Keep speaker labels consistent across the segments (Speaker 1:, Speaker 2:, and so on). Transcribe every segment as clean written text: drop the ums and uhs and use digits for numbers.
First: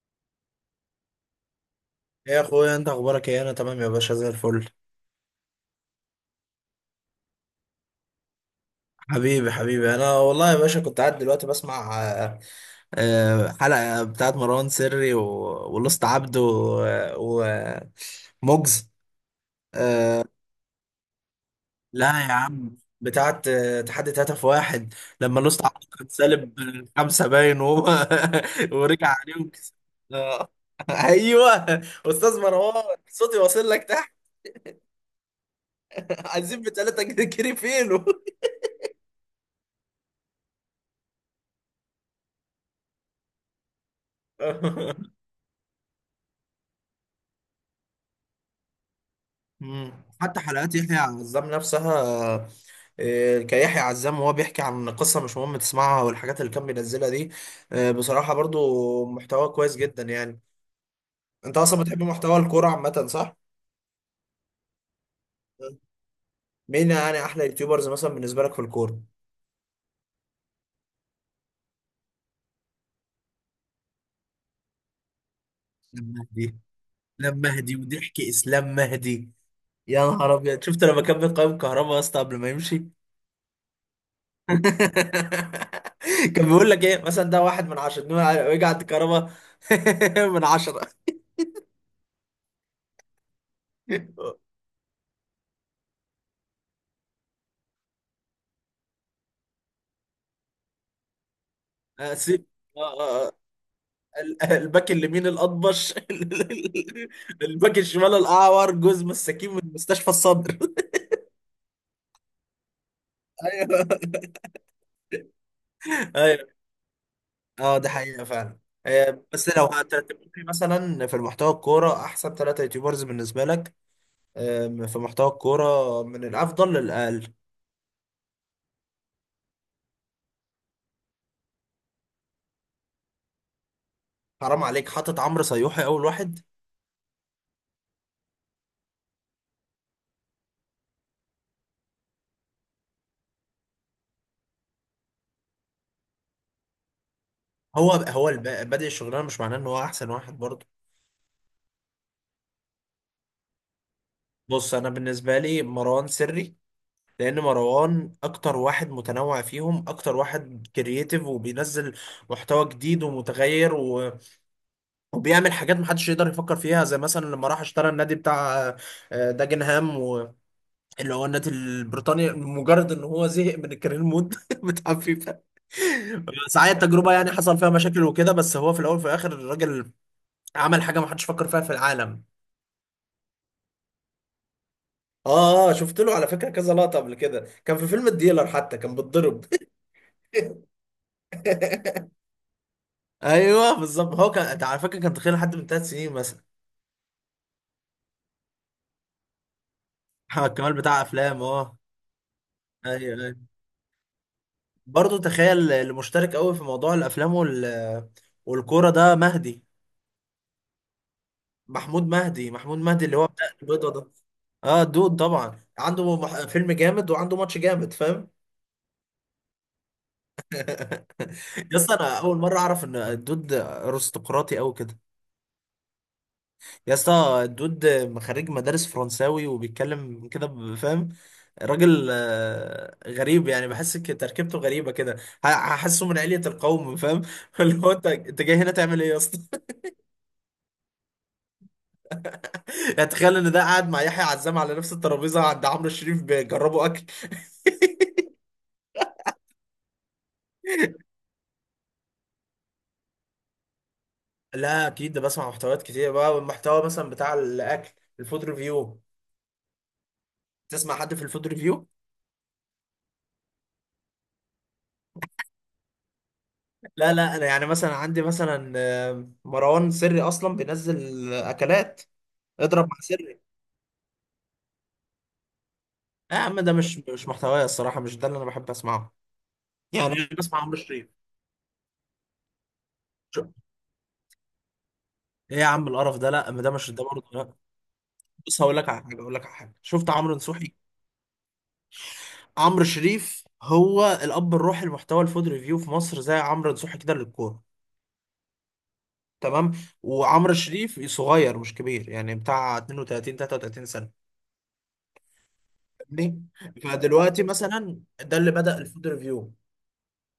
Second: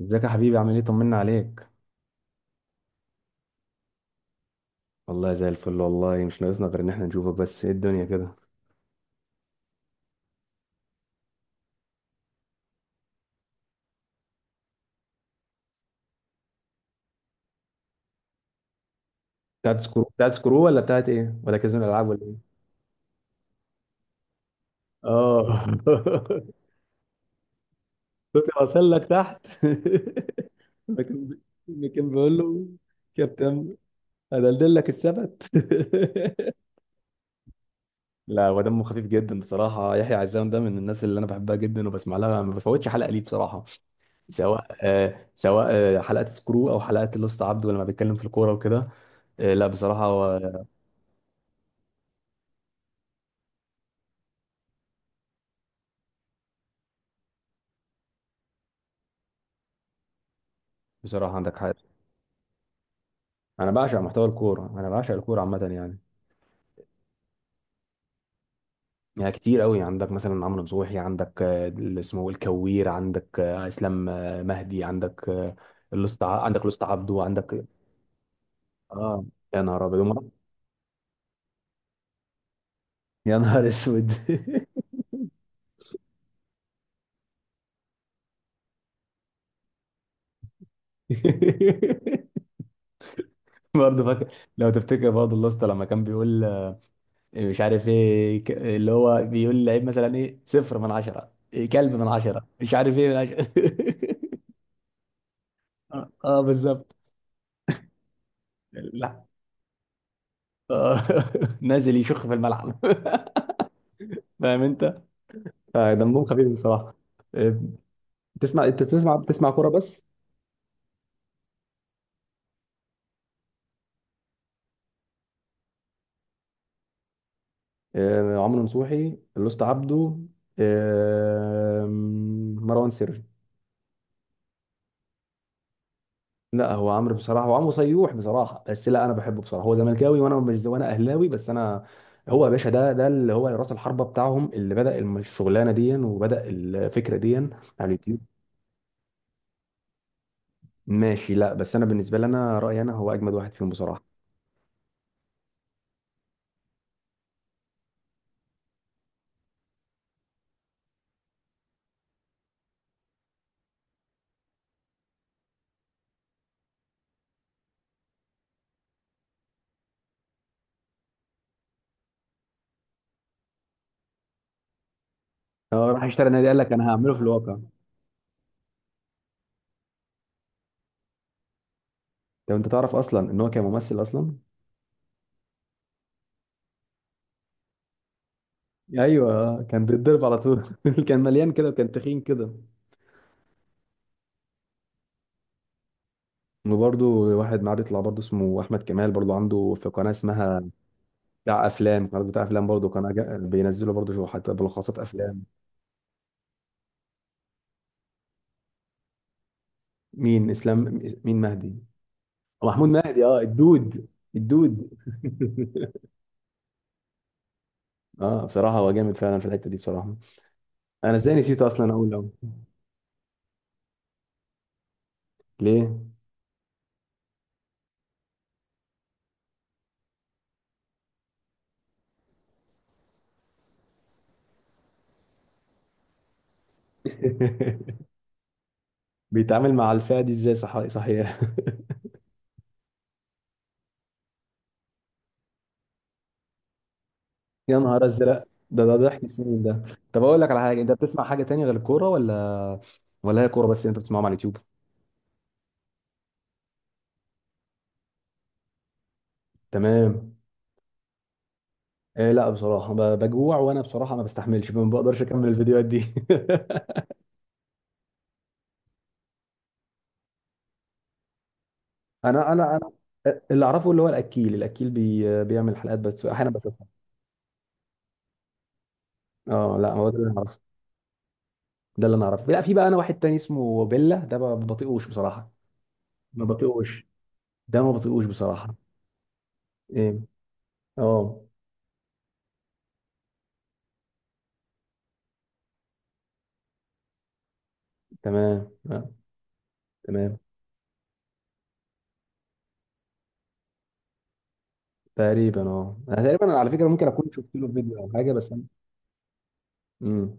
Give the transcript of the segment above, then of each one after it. Speaker 1: ازيك يا حبيبي، عامل ايه؟ طمنا عليك.
Speaker 2: يا اخويا انت اخبارك ايه؟ انا تمام يا باشا زي الفل.
Speaker 1: والله زي الفل، والله مش ناقصنا غير ان احنا نشوفك، بس ايه الدنيا كده؟
Speaker 2: حبيبي حبيبي، انا والله يا باشا كنت قاعد دلوقتي بسمع حلقة بتاعت مروان سري ولوست عبده ومجز.
Speaker 1: بتاعت سكرو بتاعت سكرو، ولا بتاعت ايه، ولا كازينو
Speaker 2: لا
Speaker 1: الالعاب، ولا
Speaker 2: يا
Speaker 1: ايه؟
Speaker 2: عم، بتاعت تحدي هدف واحد. لما
Speaker 1: اه.
Speaker 2: لوست عبده كان سالب خمسة باين وهو
Speaker 1: كنت واصل لك
Speaker 2: ورجع عليه
Speaker 1: تحت.
Speaker 2: وكسب. آه.
Speaker 1: لكن
Speaker 2: ايوه،
Speaker 1: لكن بقول
Speaker 2: استاذ
Speaker 1: له،
Speaker 2: مروان صوتي واصل
Speaker 1: كابتن،
Speaker 2: لك تحت.
Speaker 1: هدلدل لك السبت.
Speaker 2: عايزين بتلاتة جنيه كيري فينو.
Speaker 1: لا، هو دمه خفيف جدا بصراحه. يحيى عزام ده من الناس اللي انا بحبها جدا وبسمع لها، ما بفوتش حلقه ليه بصراحه. سواء سواء حلقه سكرو او حلقه لوست عبد لما بيتكلم في الكوره وكده. لا
Speaker 2: مم.
Speaker 1: بصراحة هو.
Speaker 2: حتى حلقات يحيى عزام نفسها، كيحيى عزام وهو بيحكي عن قصة مش مهم تسمعها والحاجات اللي كان بينزلها دي. بصراحة برضو محتوى كويس جدا يعني.
Speaker 1: بصراحة عندك
Speaker 2: انت
Speaker 1: حق.
Speaker 2: اصلا بتحب محتوى الكورة عامة صح؟
Speaker 1: أنا بعشق محتوى الكورة، أنا بعشق الكورة عامة يعني.
Speaker 2: مين يعني احلى يوتيوبرز مثلا بالنسبة لك في الكورة؟
Speaker 1: يعني كتير قوي، عندك مثلا عمرو نصوحي، عندك اللي اسمه الكوير، عندك إسلام مهدي، عندك
Speaker 2: لم
Speaker 1: الأسطى
Speaker 2: مهدي.
Speaker 1: عندك الأسطى عبده،
Speaker 2: لم
Speaker 1: عندك.
Speaker 2: مهدي وضحك اسلام
Speaker 1: آه.
Speaker 2: مهدي.
Speaker 1: يا نهار
Speaker 2: يا
Speaker 1: أبيض.
Speaker 2: نهار ابيض، شفت لما كان بيقيم كهربا يا اسطى قبل ما يمشي؟
Speaker 1: يا نهار أسود.
Speaker 2: كان بيقول لك ايه مثلا؟ ده واحد من عشرة، ويجي عند كهربا من عشرة.
Speaker 1: برضه فاكر؟ لو تفتكر برضه الأسطى لما كان بيقول مش عارف إيه، اللي هو بيقول لعيب مثلا إيه، صفر من عشرة، إيه، كلب من عشرة،
Speaker 2: سيب.
Speaker 1: مش عارف
Speaker 2: آه،
Speaker 1: إيه من
Speaker 2: آه،
Speaker 1: عشرة.
Speaker 2: الباك اليمين الأطبش.
Speaker 1: اه، آه، بالظبط.
Speaker 2: الباك الشمال الأعور، جوز مساكين من مستشفى الصدر.
Speaker 1: آه، نازل يشخ في الملعب.
Speaker 2: ايوه.
Speaker 1: فاهم انت؟ فدمهم
Speaker 2: ايوه،
Speaker 1: خفيف بصراحه. آه،
Speaker 2: اه ده حقيقة فعلا.
Speaker 1: بتسمع انت بتسمع
Speaker 2: بس
Speaker 1: بتسمع
Speaker 2: لو
Speaker 1: كوره بس؟
Speaker 2: هترتب لي مثلا في المحتوى الكورة أحسن ثلاثة يوتيوبرز بالنسبة لك، في محتوى الكورة من الأفضل للأقل.
Speaker 1: عمرو نصوحي، لوست عبده، آه، مروان سري.
Speaker 2: حرام عليك حاطط عمرو صيوحي أول واحد!
Speaker 1: لا، هو عمرو بصراحه، هو عمرو صيوح بصراحه، بس لا، انا بحبه بصراحه. هو زملكاوي وانا مش وانا اهلاوي، بس انا. هو يا باشا ده اللي هو راس الحربه بتاعهم، اللي بدا الشغلانه دي وبدا الفكره دي على
Speaker 2: هو
Speaker 1: اليوتيوب.
Speaker 2: هو الب- بادئ الشغلانة مش معناه إن هو أحسن واحد برضه.
Speaker 1: ماشي، لا بس انا بالنسبه لي، انا رايي، انا هو اجمد واحد فيهم بصراحه.
Speaker 2: بص، أنا بالنسبة لي مروان سري، لان مروان اكتر واحد متنوع فيهم، اكتر واحد كرييتيف وبينزل محتوى جديد ومتغير وبيعمل حاجات محدش يقدر يفكر فيها. زي مثلا لما راح اشترى النادي بتاع داجنهام اللي هو النادي البريطاني، مجرد ان هو زهق من الكارير مود بتاع فيفا.
Speaker 1: اه، راح اشترى نادي، قال لك
Speaker 2: ساعات
Speaker 1: انا
Speaker 2: التجربة
Speaker 1: هعمله في
Speaker 2: يعني
Speaker 1: الواقع.
Speaker 2: حصل فيها مشاكل وكده، بس هو في الاول وفي الاخر الراجل عمل حاجة محدش فكر فيها في العالم.
Speaker 1: طب انت تعرف اصلا ان هو كان ممثل اصلا؟
Speaker 2: اه اه، شفت له على فكرة كذا لقطة قبل كده، كان في فيلم الديلر حتى كان
Speaker 1: ايوه.
Speaker 2: بيتضرب.
Speaker 1: كان بيتضرب على طول. كان مليان كده وكان تخين كده.
Speaker 2: ايوه بالظبط. هو كان أنت على فكره كان تخيل حد من ثلاث سنين مثلا.
Speaker 1: وبرضه واحد معاه بيطلع برضه اسمه احمد كمال، برضه عنده في قناه
Speaker 2: محمد
Speaker 1: اسمها.
Speaker 2: كمال بتاع افلام
Speaker 1: بتاع
Speaker 2: اه.
Speaker 1: افلام، قناه بتاع افلام، برضه
Speaker 2: ايوه ايوه.
Speaker 1: بينزلوا برضه شو حتى بلخصات
Speaker 2: برضه
Speaker 1: افلام.
Speaker 2: تخيل، اللي مشترك قوي في موضوع الافلام والكوره ده مهدي.
Speaker 1: مين؟ اسلام؟ مين مهدي؟
Speaker 2: محمود مهدي، محمود
Speaker 1: محمود
Speaker 2: مهدي اللي
Speaker 1: مهدي.
Speaker 2: هو
Speaker 1: اه،
Speaker 2: بتاع البيضه
Speaker 1: الدود.
Speaker 2: ده. اه
Speaker 1: الدود.
Speaker 2: دود طبعا، عنده فيلم جامد وعنده ماتش جامد، فاهم؟
Speaker 1: اه، بصراحه هو جامد فعلا في الحته دي بصراحه. انا ازاي نسيت
Speaker 2: يا
Speaker 1: اصلا
Speaker 2: اسطى
Speaker 1: اقول
Speaker 2: انا
Speaker 1: لو...
Speaker 2: اول مره اعرف ان الدود ارستقراطي قوي كده.
Speaker 1: ليه؟
Speaker 2: يا اسطى الدود خريج مدارس فرنساوي وبيتكلم كده فاهم؟ راجل غريب يعني، بحس تركيبته غريبه كده. هحسه من علية القوم، فاهم؟ اللي هو انت انت جاي هنا تعمل ايه يا اسطى؟
Speaker 1: بيتعامل مع الفئه دي ازاي؟ صح، صحيح.
Speaker 2: يعني تخيل ان ده قاعد مع يحيى عزام على نفس الترابيزه عند عمرو الشريف بيجربوا اكل.
Speaker 1: يا نهار ازرق. ده ضحك السنين ده. طب اقول لك على حاجه، انت بتسمع حاجه تانية غير الكوره، ولا ولا هي كوره بس اللي انت بتسمعهم على اليوتيوب؟
Speaker 2: لا اكيد، ده بسمع محتويات كتير بقى. والمحتوى مثلا بتاع الاكل، الفود ريفيو.
Speaker 1: تمام.
Speaker 2: تسمع حد في الفود ريفيو؟
Speaker 1: إيه، لا بصراحه بجوع وانا بصراحه، ما بستحملش، ما بقدرش اكمل الفيديوهات دي.
Speaker 2: لا لا، انا يعني مثلا عندي مثلا مروان سري اصلا بينزل اكلات،
Speaker 1: انا انا
Speaker 2: اضرب
Speaker 1: انا
Speaker 2: مع سري.
Speaker 1: اللي اعرفه، اللي هو الاكيل بيعمل حلقات، بس
Speaker 2: لا يا
Speaker 1: احيانا
Speaker 2: عم، ده
Speaker 1: بشوفها.
Speaker 2: مش محتوايا الصراحه، مش ده اللي انا بحب اسمعه.
Speaker 1: اه، لا
Speaker 2: يعني
Speaker 1: هو ده اللي
Speaker 2: انا
Speaker 1: انا اعرفه.
Speaker 2: بسمع عمرو الشريف.
Speaker 1: ده اللي انا اعرفه. لا، في بقى انا واحد تاني اسمه بيلا، ده ما بطيقوش بصراحه.
Speaker 2: ايه يا عم القرف ده،
Speaker 1: ما
Speaker 2: لا ما ده مش ده
Speaker 1: بطيقوش.
Speaker 2: برضه لا.
Speaker 1: ده ما بطيقوش
Speaker 2: بص
Speaker 1: بصراحه.
Speaker 2: هقول لك على حاجه، اقول لك على حاجه، شفت
Speaker 1: ايه.
Speaker 2: عمرو نصوحي؟
Speaker 1: اه.
Speaker 2: عمرو شريف هو الاب الروحي لمحتوى الفود ريفيو في مصر، زي عمرو نصوحي كده للكوره.
Speaker 1: تمام، آه.
Speaker 2: تمام.
Speaker 1: تمام.
Speaker 2: وعمرو شريف صغير مش كبير يعني، بتاع 32 33 سنه،
Speaker 1: تقريبا، اه، انا تقريبا،
Speaker 2: فاهمني؟
Speaker 1: أنا على فكره ممكن اكون
Speaker 2: فدلوقتي
Speaker 1: شفت له فيديو
Speaker 2: مثلا
Speaker 1: او حاجه،
Speaker 2: ده اللي
Speaker 1: بس انا.
Speaker 2: بدأ الفود ريفيو،
Speaker 1: امم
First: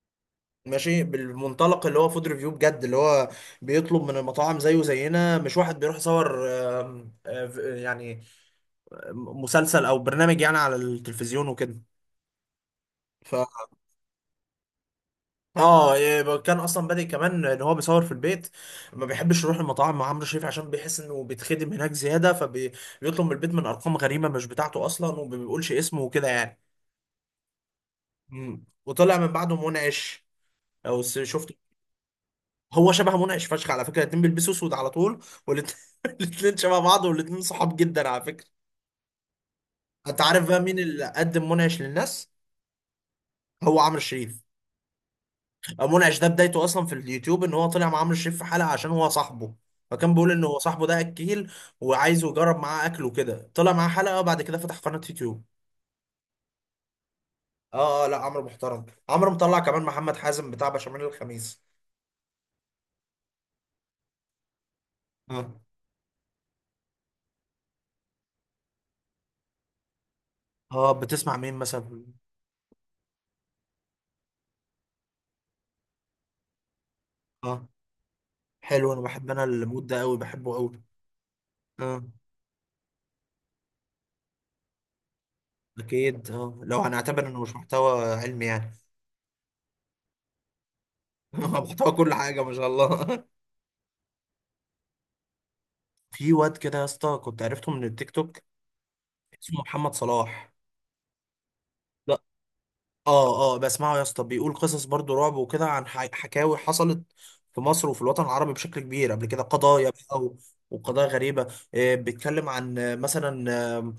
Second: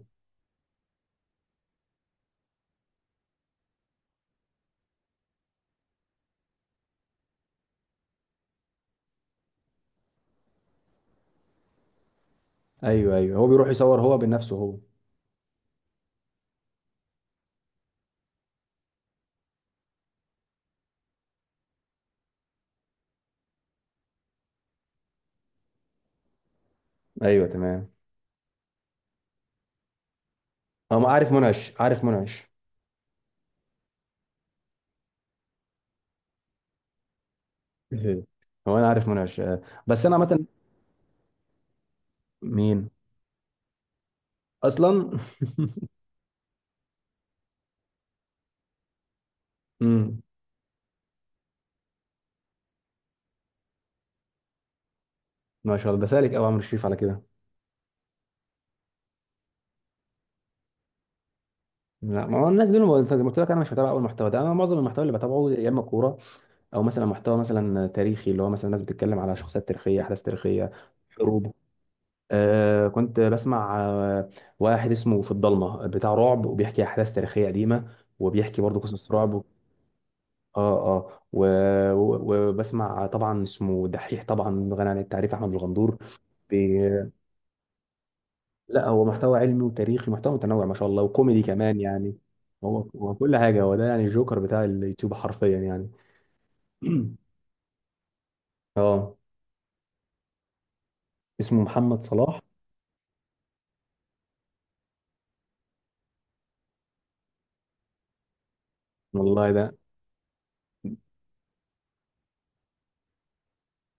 Speaker 2: ماشي، بالمنطلق اللي هو فود ريفيو بجد، اللي هو بيطلب من المطاعم زيه زينا، مش واحد بيروح يصور. آم، آه، يعني مسلسل او برنامج يعني على التلفزيون وكده.
Speaker 1: ايوه، ايوه، هو بيروح يصور هو بنفسه هو.
Speaker 2: اه إيه، كان اصلا بادئ كمان ان هو بيصور في البيت، ما بيحبش يروح المطاعم مع عمرو شريف عشان بيحس انه بيتخدم هناك زياده. فبيطلب من البيت من ارقام غريبه مش بتاعته اصلا وما بيقولش اسمه وكده يعني.
Speaker 1: ايوه، تمام.
Speaker 2: مم. وطلع من بعده منعش،
Speaker 1: هو ما عارف
Speaker 2: شفت؟
Speaker 1: منعش؟ عارف منعش.
Speaker 2: هو شبه منعش فشخ على فكره، الاتنين بيلبسوا اسود على طول، والاتنين الاتنين شبه بعض والاتنين صحاب جدا على فكره.
Speaker 1: هو انا عارف منعش بس انا
Speaker 2: انت
Speaker 1: عامه.
Speaker 2: عارف بقى مين اللي قدم منعش للناس؟
Speaker 1: مين؟
Speaker 2: هو عمرو شريف.
Speaker 1: اصلا؟
Speaker 2: منعش ده بدايته اصلا في اليوتيوب ان هو طلع مع عمرو شريف في حلقه عشان هو صاحبه. فكان
Speaker 1: امم
Speaker 2: بيقول ان هو صاحبه ده اكيل وعايزه يجرب معاه اكله كده، طلع معاه حلقه وبعد كده فتح قناه يوتيوب.
Speaker 1: ما شاء الله، ده سالك او عمرو شريف على كده؟
Speaker 2: اه اه، لا عمرو محترم، عمرو مطلع كمان محمد حازم بتاع بشاميل الخميس.
Speaker 1: لا، ما هو الناس دول زي ما قلت لك انا مش بتابع اول محتوى ده. انا معظم المحتوى اللي
Speaker 2: اه
Speaker 1: بتابعه، يا اما كوره، او مثلا محتوى مثلا تاريخي، اللي هو مثلا ناس بتتكلم على شخصيات تاريخيه، احداث تاريخيه،
Speaker 2: اه، بتسمع
Speaker 1: حروب.
Speaker 2: مين مثلا؟
Speaker 1: كنت بسمع واحد اسمه في الضلمة بتاع رعب، وبيحكي أحداث تاريخية
Speaker 2: اه
Speaker 1: قديمة، وبيحكي برضه
Speaker 2: حلو، انا
Speaker 1: قصص
Speaker 2: بحب
Speaker 1: رعب و-.
Speaker 2: انا المود ده قوي، بحبه
Speaker 1: اه،
Speaker 2: قوي.
Speaker 1: اه.
Speaker 2: اه
Speaker 1: وبسمع طبعا اسمه دحيح، طبعا غني عن التعريف، أحمد الغندور.
Speaker 2: اكيد، اه
Speaker 1: بي...
Speaker 2: لو هنعتبر انه مش محتوى علمي يعني.
Speaker 1: لا، هو محتوى علمي وتاريخي، محتوى متنوع ما شاء الله، وكوميدي كمان
Speaker 2: محتوى كل
Speaker 1: يعني.
Speaker 2: حاجه ما شاء
Speaker 1: هو
Speaker 2: الله.
Speaker 1: كل حاجة، هو ده يعني الجوكر بتاع اليوتيوب حرفيا يعني.
Speaker 2: في واد كده يا اسطى كنت عرفته من التيك توك،
Speaker 1: اه.
Speaker 2: اسمه محمد صلاح.
Speaker 1: اسمه محمد
Speaker 2: لا.
Speaker 1: صلاح.
Speaker 2: اه اه، بسمعه يا اسطى، بيقول قصص برضو رعب وكده عن حكاوي حصلت في مصر وفي الوطن العربي بشكل كبير قبل كده،
Speaker 1: والله ده...
Speaker 2: قضايا بقى وقضايا غريبة. بيتكلم عن مثلا، آه،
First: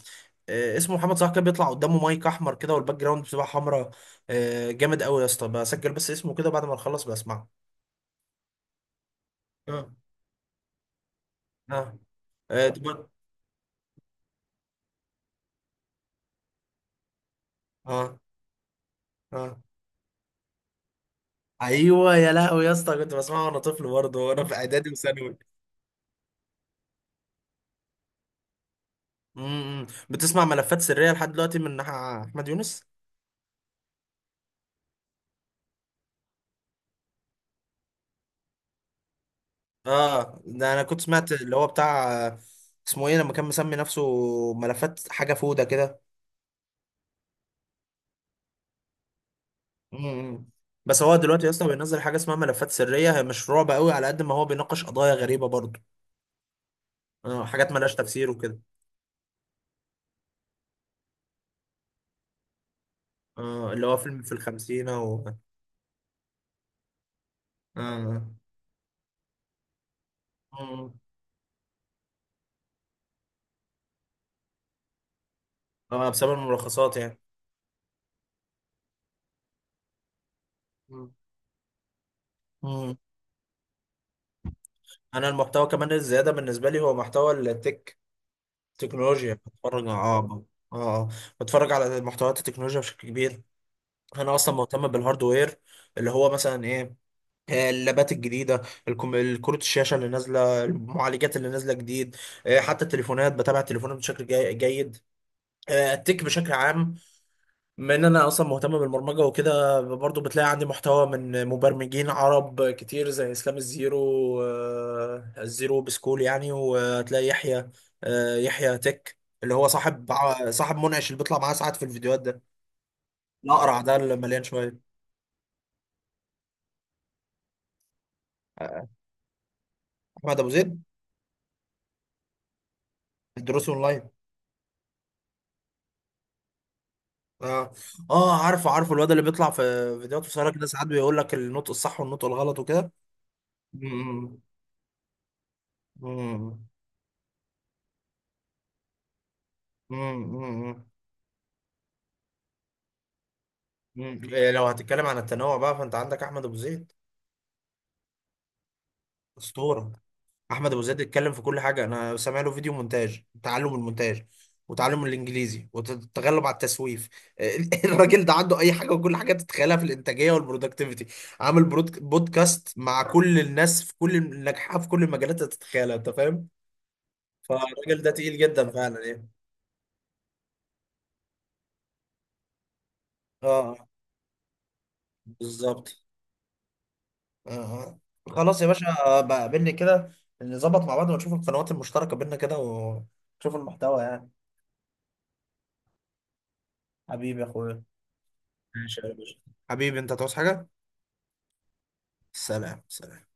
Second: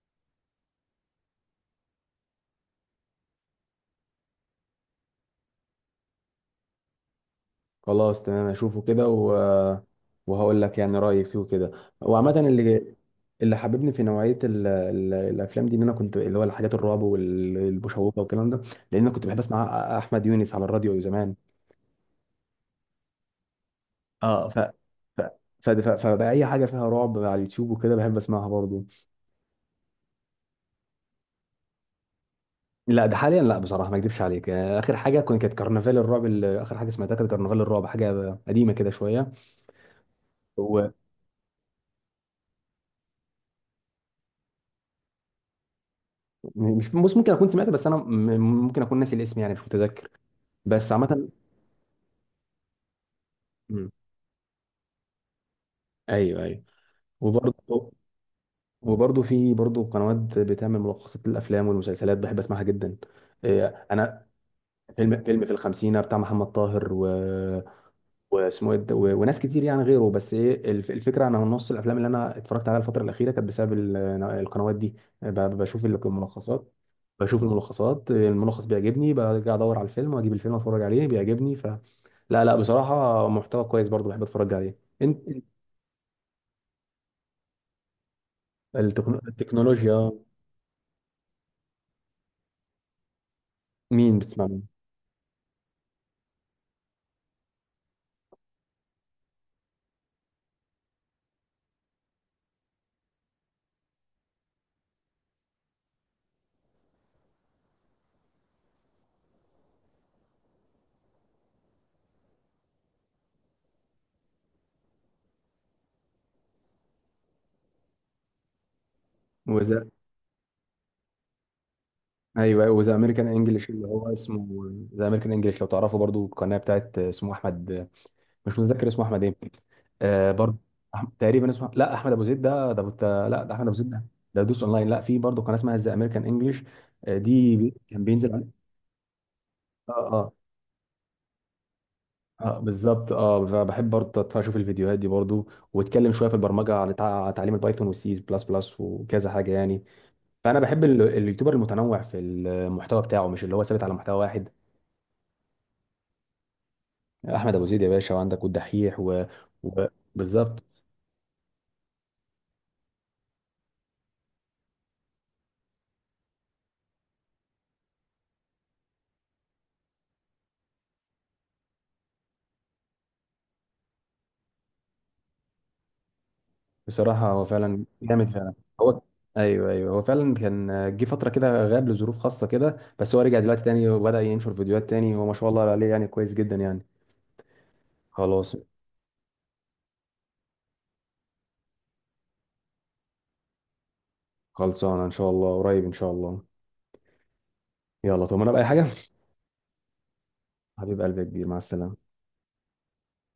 Speaker 2: اسمه محمد صلاح، كان بيطلع قدامه مايك احمر كده، والباك جراوند بتبقى حمراء. جامد قوي يا اسطى، بسجل بس اسمه كده بعد ما نخلص بسمعه.
Speaker 1: خلاص، تمام، اشوفه كده و...
Speaker 2: اه
Speaker 1: وهقول لك يعني رايي فيه وكده.
Speaker 2: اه.
Speaker 1: وعامه،
Speaker 2: آه،
Speaker 1: اللي...
Speaker 2: طب-
Speaker 1: اللي حببني في نوعيه الافلام دي، ان انا كنت اللي هو الحاجات الرعب والمشوقه
Speaker 2: اه
Speaker 1: والكلام ده. لان انا كنت بحب
Speaker 2: اه.
Speaker 1: اسمع احمد يونس على الراديو زمان.
Speaker 2: ايوه يا لهوي يا اسطى، كنت بسمعه وانا طفل برضه وانا
Speaker 1: اه،
Speaker 2: في اعدادي
Speaker 1: ف...
Speaker 2: وثانوي.
Speaker 1: فبقى اي حاجه فيها رعب على اليوتيوب وكده بحب اسمعها برضو.
Speaker 2: امم، بتسمع ملفات سرية لحد دلوقتي من احمد يونس؟
Speaker 1: لا، ده حاليا لا بصراحه، ما اكذبش عليك، اخر حاجه كانت كرنفال الرعب، اخر حاجه سمعتها كانت كرنفال الرعب، حاجه قديمه كده شويه.
Speaker 2: اه ده انا
Speaker 1: ومش...
Speaker 2: كنت سمعت اللي هو بتاع اسمه ايه لما كان مسمي نفسه ملفات حاجه فوده كده.
Speaker 1: بص، ممكن اكون سمعتها، بس انا ممكن اكون ناسي الاسم يعني، مش متذكر.
Speaker 2: امم.
Speaker 1: بس
Speaker 2: بس هو
Speaker 1: عامة.
Speaker 2: دلوقتي اصلا بينزل حاجه اسمها ملفات سريه، هي مش رعب
Speaker 1: مم.
Speaker 2: قوي على قد ما هو بيناقش قضايا غريبه برضه.
Speaker 1: ايوه، ايوه.
Speaker 2: اه، حاجات
Speaker 1: وبرضه.
Speaker 2: ملهاش تفسير وكده.
Speaker 1: وبرضه في برضه قنوات بتعمل ملخصات للافلام والمسلسلات، بحب اسمعها جدا. إيه،
Speaker 2: اه اللي هو فيلم
Speaker 1: انا...
Speaker 2: في الخمسينه
Speaker 1: فيلم
Speaker 2: و...
Speaker 1: فيلم في الخمسينه بتاع محمد طاهر و...
Speaker 2: اه.
Speaker 1: واسمه إيه ده؟ وناس كتير يعني غيره، بس ايه،
Speaker 2: مم.
Speaker 1: الفكره انا نص الافلام اللي انا اتفرجت عليها الفتره الاخيره كانت بسبب ال-. القنوات دي. بشوف
Speaker 2: اه بسبب
Speaker 1: الملخصات.
Speaker 2: الملخصات يعني.
Speaker 1: بشوف الملخصات، الملخص بيعجبني برجع ادور على الفيلم واجيب الفيلم اتفرج عليه
Speaker 2: مم.
Speaker 1: بيعجبني، ف... لا، لا،
Speaker 2: مم.
Speaker 1: بصراحه محتوى كويس برضه بحب اتفرج عليه انت.
Speaker 2: انا المحتوى كمان الزياده بالنسبه لي هو محتوى التك، تكنولوجيا، بتفرج اه
Speaker 1: التكنولوجيا.
Speaker 2: اه. آه. بتفرج على محتويات التكنولوجيا بشكل كبير.
Speaker 1: مين
Speaker 2: انا
Speaker 1: بتسمع؟
Speaker 2: اصلا
Speaker 1: مين؟
Speaker 2: مهتم بالهاردوير، اللي هو مثلا ايه، اللابات الجديده، الكروت الشاشه اللي نازله، المعالجات اللي نازله جديد، حتى التليفونات بتابع التليفونات بشكل جيد، التك بشكل عام. بما ان انا اصلا مهتم بالبرمجه وكده، برضو بتلاقي عندي محتوى من مبرمجين عرب كتير زي اسلام الزيرو، الزيرو بسكول يعني. وتلاقي يحيى، يحيى تك اللي هو
Speaker 1: وذا...
Speaker 2: صاحب منعش، اللي بيطلع معاه ساعات في الفيديوهات ده،
Speaker 1: ايوه، وذا امريكان انجلش
Speaker 2: الاقرع
Speaker 1: اللي
Speaker 2: ده
Speaker 1: هو
Speaker 2: اللي مليان
Speaker 1: اسمه.
Speaker 2: شويه.
Speaker 1: ذا امريكان انجلش لو تعرفه برضو، القناه بتاعت، اسمه احمد. مش متذكر اسمه احمد ايه. آه،
Speaker 2: احمد ابو
Speaker 1: برضو.
Speaker 2: زيد
Speaker 1: تقريبا اسمه، لا، احمد ابو زيد ده لا، ده احمد
Speaker 2: الدروس
Speaker 1: ابو زيد ده.
Speaker 2: اونلاين.
Speaker 1: ده دوس اونلاين. لا، في برضو قناه اسمها ذا امريكان انجلش. دي
Speaker 2: اه
Speaker 1: كان بينزل
Speaker 2: اه،
Speaker 1: عليه.
Speaker 2: عارفه عارفه، الواد اللي بيطلع في
Speaker 1: اه،
Speaker 2: فيديوهات
Speaker 1: اه.
Speaker 2: قصيره كده ساعات بيقول لك النطق الصح والنطق
Speaker 1: اه،
Speaker 2: الغلط وكده.
Speaker 1: بالظبط، اه، فبحب برضه
Speaker 2: أمم،
Speaker 1: اشوف الفيديوهات دي برضه. واتكلم شويه في
Speaker 2: أمم،
Speaker 1: البرمجه عن تعليم البايثون والسي بلس بلس وكذا حاجه يعني.
Speaker 2: أمم،
Speaker 1: فانا بحب
Speaker 2: أمم،
Speaker 1: اليوتيوبر المتنوع في المحتوى بتاعه، مش اللي هو ثابت على محتوى
Speaker 2: أمم.
Speaker 1: واحد.
Speaker 2: إيه، لو هتتكلم عن التنوع بقى فانت عندك احمد ابو زيد.
Speaker 1: احمد ابو زيد يا باشا، وعندك والدحيح و... و...
Speaker 2: اسطوره.
Speaker 1: بالظبط.
Speaker 2: احمد ابو زيد اتكلم في كل حاجه، انا سامع له فيديو مونتاج تعلم المونتاج وتعلم الانجليزي والتغلب على التسويف. الراجل ده عنده اي حاجه وكل حاجه تتخيلها في الانتاجيه والبرودكتيفيتي، عامل بودكاست مع كل الناس في كل الناجحه في كل المجالات اللي تتخيلها، انت فاهم.
Speaker 1: بصراحه هو فعلا
Speaker 2: فالراجل ده
Speaker 1: جامد
Speaker 2: تقيل
Speaker 1: فعلا.
Speaker 2: جدا
Speaker 1: هو...
Speaker 2: فعلا يعني.
Speaker 1: ايوه، ايوه، هو فعلا كان. جه فتره كده غاب لظروف خاصه كده، بس هو رجع دلوقتي
Speaker 2: اه
Speaker 1: تاني وبدا ينشر فيديوهات تاني، وما شاء الله عليه
Speaker 2: بالظبط.
Speaker 1: يعني كويس جدا يعني.
Speaker 2: اه.
Speaker 1: خلاص.
Speaker 2: خلاص يا باشا، بقابلني كده، نظبط مع بعض ونشوف القنوات المشتركة بينا كده ونشوف المحتوى يعني.
Speaker 1: خلصانه ان شاء الله، قريب ان شاء الله.
Speaker 2: حبيبي يا اخويا.
Speaker 1: يلا، طب انا بقى اي حاجه.
Speaker 2: ماشي يا باشا. حبيبي انت تعوز حاجة؟
Speaker 1: حبيب قلبي، يا كبير، مع السلامه.
Speaker 2: سلام سلام.